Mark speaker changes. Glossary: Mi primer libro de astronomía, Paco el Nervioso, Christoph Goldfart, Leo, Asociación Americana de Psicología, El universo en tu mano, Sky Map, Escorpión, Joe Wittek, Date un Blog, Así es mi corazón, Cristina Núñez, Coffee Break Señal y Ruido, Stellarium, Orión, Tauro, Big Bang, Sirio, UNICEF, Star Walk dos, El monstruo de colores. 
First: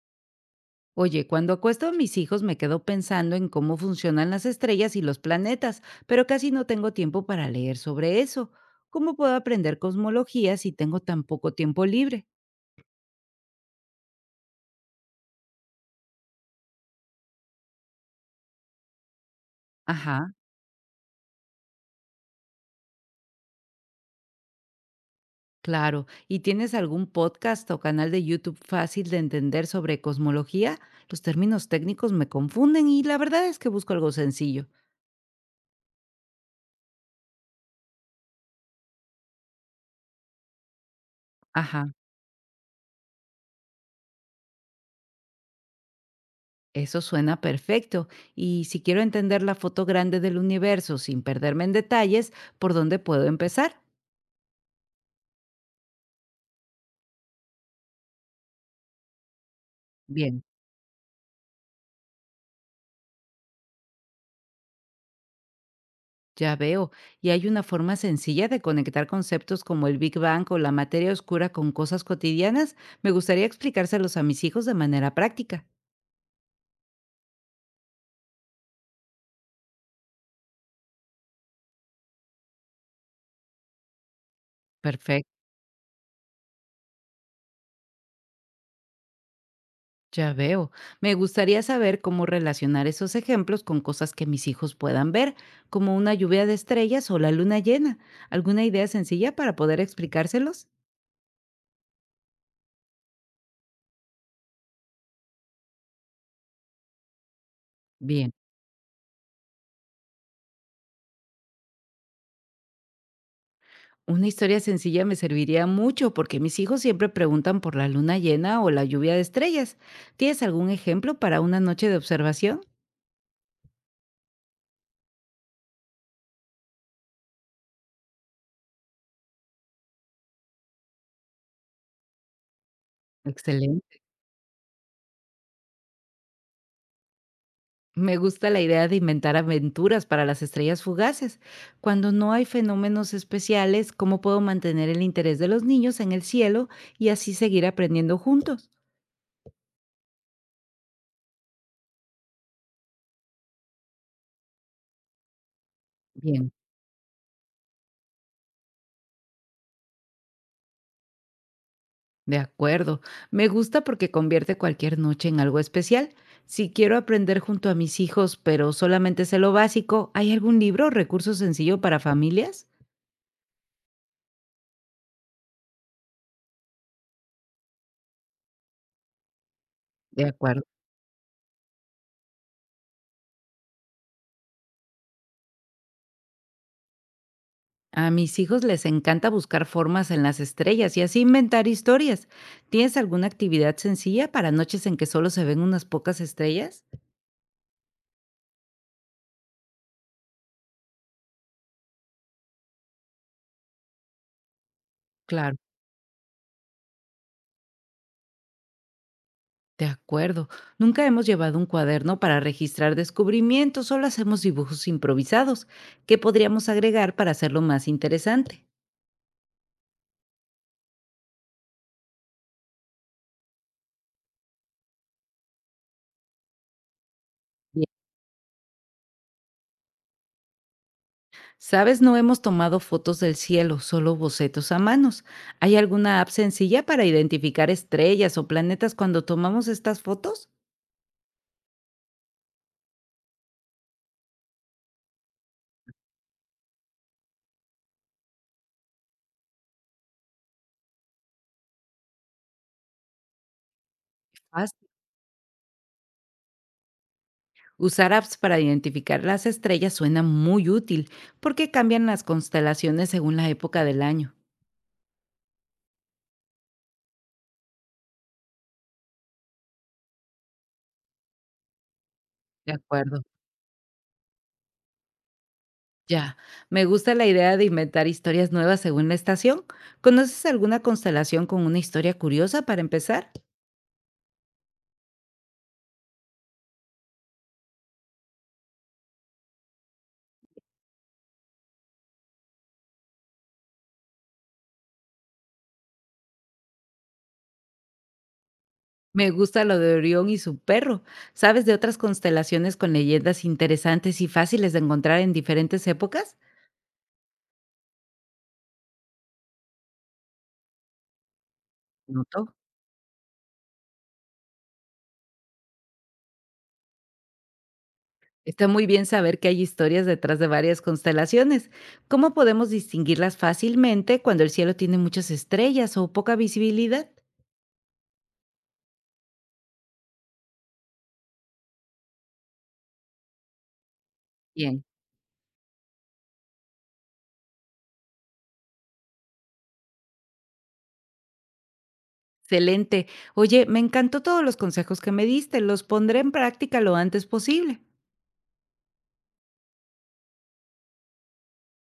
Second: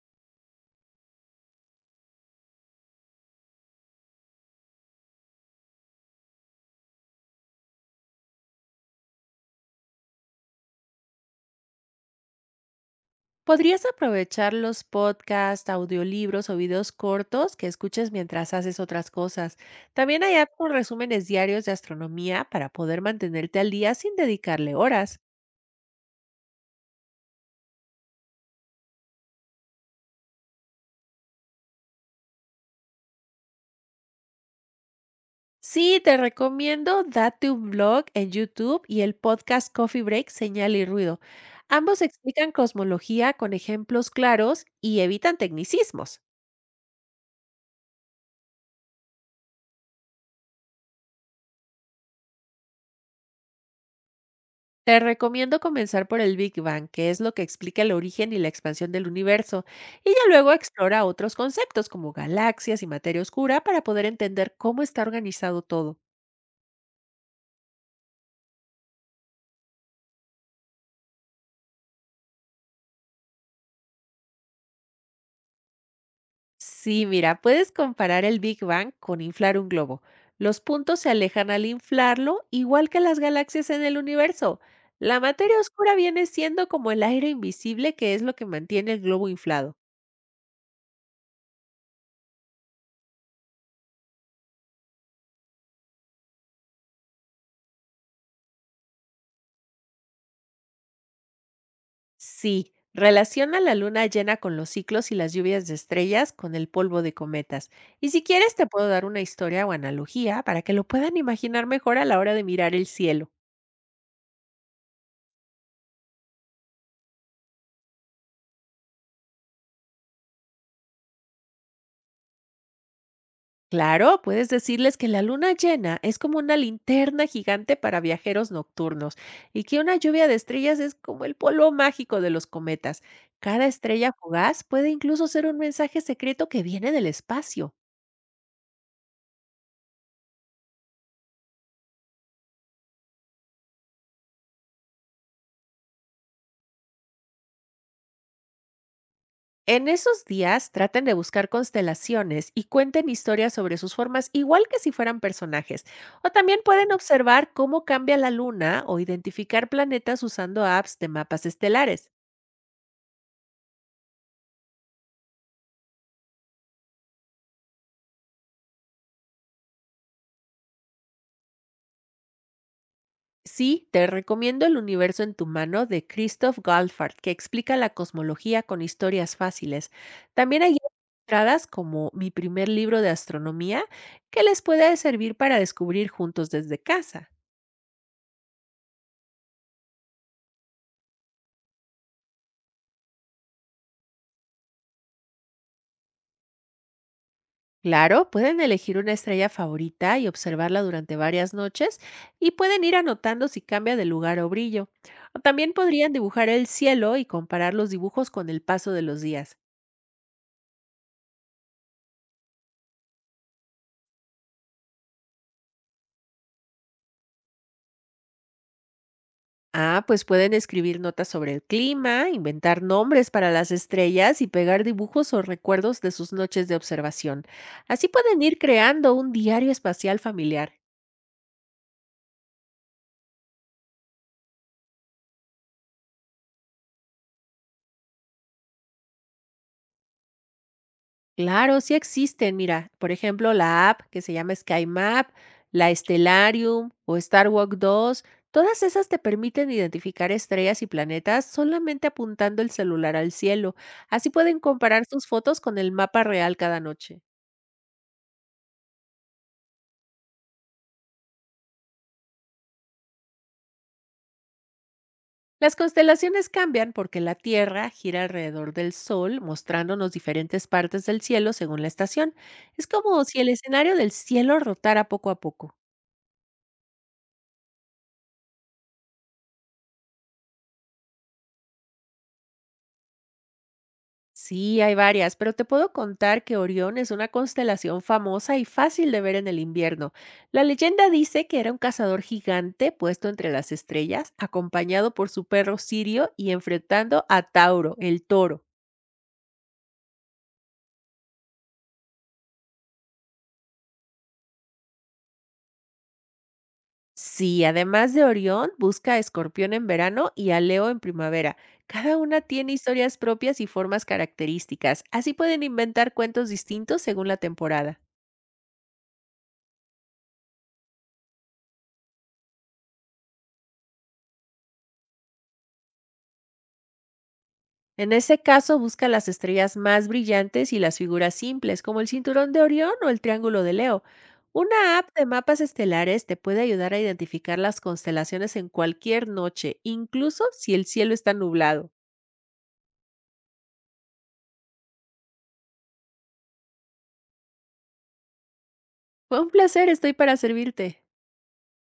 Speaker 1: Oye, cuando acuesto a mis hijos me quedo pensando en cómo funcionan las estrellas y los planetas, pero casi no tengo tiempo para leer sobre eso. ¿Cómo puedo aprender cosmología si tengo tan poco tiempo libre?
Speaker 2: Podrías aprovechar los podcasts, audiolibros o videos cortos que escuches mientras haces otras cosas. También
Speaker 1: Ajá,
Speaker 2: hay apps con resúmenes diarios de astronomía para poder mantenerte al día sin dedicarle horas.
Speaker 1: claro. ¿Y tienes algún podcast o canal de YouTube fácil de entender sobre cosmología? Los términos técnicos me confunden y la verdad es que busco algo sencillo.
Speaker 2: Sí, te recomiendo Date un Blog en YouTube y el podcast Coffee Break Señal y Ruido.
Speaker 1: Ajá,
Speaker 2: Ambos explican cosmología con ejemplos claros y evitan tecnicismos.
Speaker 1: eso suena perfecto. Y si quiero entender la foto grande del universo sin perderme en detalles, ¿por dónde puedo empezar?
Speaker 2: Te recomiendo comenzar por el Big Bang, que es lo que explica el origen y la expansión del universo, y ya
Speaker 1: Bien.
Speaker 2: luego explora otros conceptos como galaxias y materia oscura para poder entender cómo está organizado todo.
Speaker 1: Ya veo. ¿Y hay una forma sencilla de conectar conceptos como el Big Bang o la materia oscura con cosas cotidianas? Me gustaría explicárselos a mis hijos de manera práctica.
Speaker 2: Sí, mira, puedes comparar el Big Bang con inflar un globo. Los puntos se alejan al inflarlo, igual que las galaxias en el universo. La
Speaker 1: Perfecto,
Speaker 2: materia oscura viene siendo como el aire invisible, que es lo que mantiene el globo inflado.
Speaker 1: ya veo. Me gustaría saber cómo relacionar esos ejemplos con cosas que mis hijos puedan ver, como una lluvia de estrellas o la luna llena. ¿Alguna idea sencilla para poder explicárselos?
Speaker 2: Sí, relaciona la luna llena con los ciclos y las lluvias de estrellas con el polvo de cometas. Y si
Speaker 1: Bien.
Speaker 2: quieres, te puedo dar una historia o analogía para que lo puedan imaginar mejor a la hora de mirar el cielo.
Speaker 1: Una historia sencilla me serviría mucho porque mis hijos siempre preguntan por la luna llena o la lluvia de estrellas. ¿Tienes algún ejemplo para una noche de observación?
Speaker 2: Claro, puedes decirles que la luna llena es como una linterna gigante para viajeros nocturnos, y que una lluvia de estrellas es como el polvo mágico de los cometas. Cada
Speaker 1: Excelente.
Speaker 2: estrella fugaz puede incluso ser un mensaje secreto que viene del espacio.
Speaker 1: Me gusta la idea de inventar aventuras para las estrellas fugaces. Cuando no hay fenómenos especiales, ¿cómo puedo mantener el interés de los niños en el cielo y así seguir aprendiendo juntos?
Speaker 2: En esos días, traten de buscar constelaciones y cuenten historias sobre sus formas, igual que si fueran personajes. O
Speaker 1: Bien.
Speaker 2: también pueden observar cómo cambia la luna o identificar planetas usando apps de mapas estelares.
Speaker 1: De acuerdo. Me gusta porque convierte cualquier noche en algo especial. Si quiero aprender junto a mis hijos, pero solamente sé lo básico, ¿hay algún libro o recurso sencillo para familias?
Speaker 2: Sí, te recomiendo El universo en tu mano, de Christoph Goldfart, que explica la cosmología con historias fáciles.
Speaker 1: De
Speaker 2: También
Speaker 1: acuerdo.
Speaker 2: hay guías ilustradas como Mi primer libro de astronomía, que les puede servir para descubrir juntos desde casa.
Speaker 1: A mis hijos les encanta buscar formas en las estrellas y así inventar historias. ¿Tienes alguna actividad sencilla para noches en que solo se ven unas pocas estrellas?
Speaker 2: Claro, pueden elegir una estrella favorita y observarla durante varias noches, y pueden ir anotando si cambia de lugar o brillo. O
Speaker 1: Claro.
Speaker 2: también podrían dibujar el cielo y comparar los dibujos con el paso de los días.
Speaker 1: De acuerdo. Nunca hemos llevado un cuaderno para registrar descubrimientos, solo hacemos dibujos improvisados. ¿Qué podríamos agregar para hacerlo más interesante?
Speaker 2: Ah, pues pueden escribir notas sobre el clima, inventar nombres para las estrellas y pegar dibujos o recuerdos de sus noches de observación.
Speaker 1: Bien.
Speaker 2: Así pueden ir creando un diario espacial familiar.
Speaker 1: Sabes, no hemos tomado fotos del cielo, solo bocetos a manos. ¿Hay alguna app sencilla para identificar estrellas o planetas cuando tomamos estas fotos?
Speaker 2: Claro, sí existen. Mira, por ejemplo, la app que se llama Sky Map, la Stellarium o Star Walk 2. Todas esas te permiten identificar estrellas y planetas solamente apuntando el celular al cielo. Así pueden
Speaker 1: Fácil.
Speaker 2: comparar sus fotos con el mapa real cada noche.
Speaker 1: Usar apps para identificar las estrellas suena muy útil porque cambian las constelaciones según la época del año.
Speaker 2: Las constelaciones cambian porque la Tierra gira alrededor del Sol, mostrándonos diferentes partes del cielo según la estación.
Speaker 1: De
Speaker 2: Es
Speaker 1: acuerdo.
Speaker 2: como si el escenario del cielo rotara poco a poco.
Speaker 1: Ya, me gusta la idea de inventar historias nuevas según la estación. ¿Conoces alguna constelación con una historia curiosa para empezar?
Speaker 2: Sí, hay varias, pero te puedo contar que Orión es una constelación famosa y fácil de ver en el invierno. La leyenda dice que era un cazador gigante puesto entre las estrellas, acompañado por su perro Sirio y enfrentando a Tauro, el toro.
Speaker 1: Me gusta lo de Orión y su perro. ¿Sabes de otras constelaciones con leyendas interesantes y fáciles de encontrar en diferentes épocas?
Speaker 2: Sí, además de Orión, busca a Escorpión en verano y a Leo en primavera. Cada una
Speaker 1: Noto.
Speaker 2: tiene historias propias y formas características, así pueden inventar cuentos distintos según la temporada.
Speaker 1: Está muy bien saber que hay historias detrás de varias constelaciones. ¿Cómo podemos distinguirlas fácilmente cuando el cielo tiene muchas estrellas o poca visibilidad?
Speaker 2: En ese caso, busca las estrellas más brillantes y las figuras simples, como el cinturón de Orión o el triángulo de Leo.
Speaker 1: Bien.
Speaker 2: Una app de mapas estelares te puede ayudar a identificar las constelaciones en cualquier noche, incluso si el cielo está nublado.
Speaker 1: Excelente. Oye, me encantó todos los consejos que me diste. Los pondré en práctica lo antes posible.
Speaker 2: Fue un placer, estoy para servirte.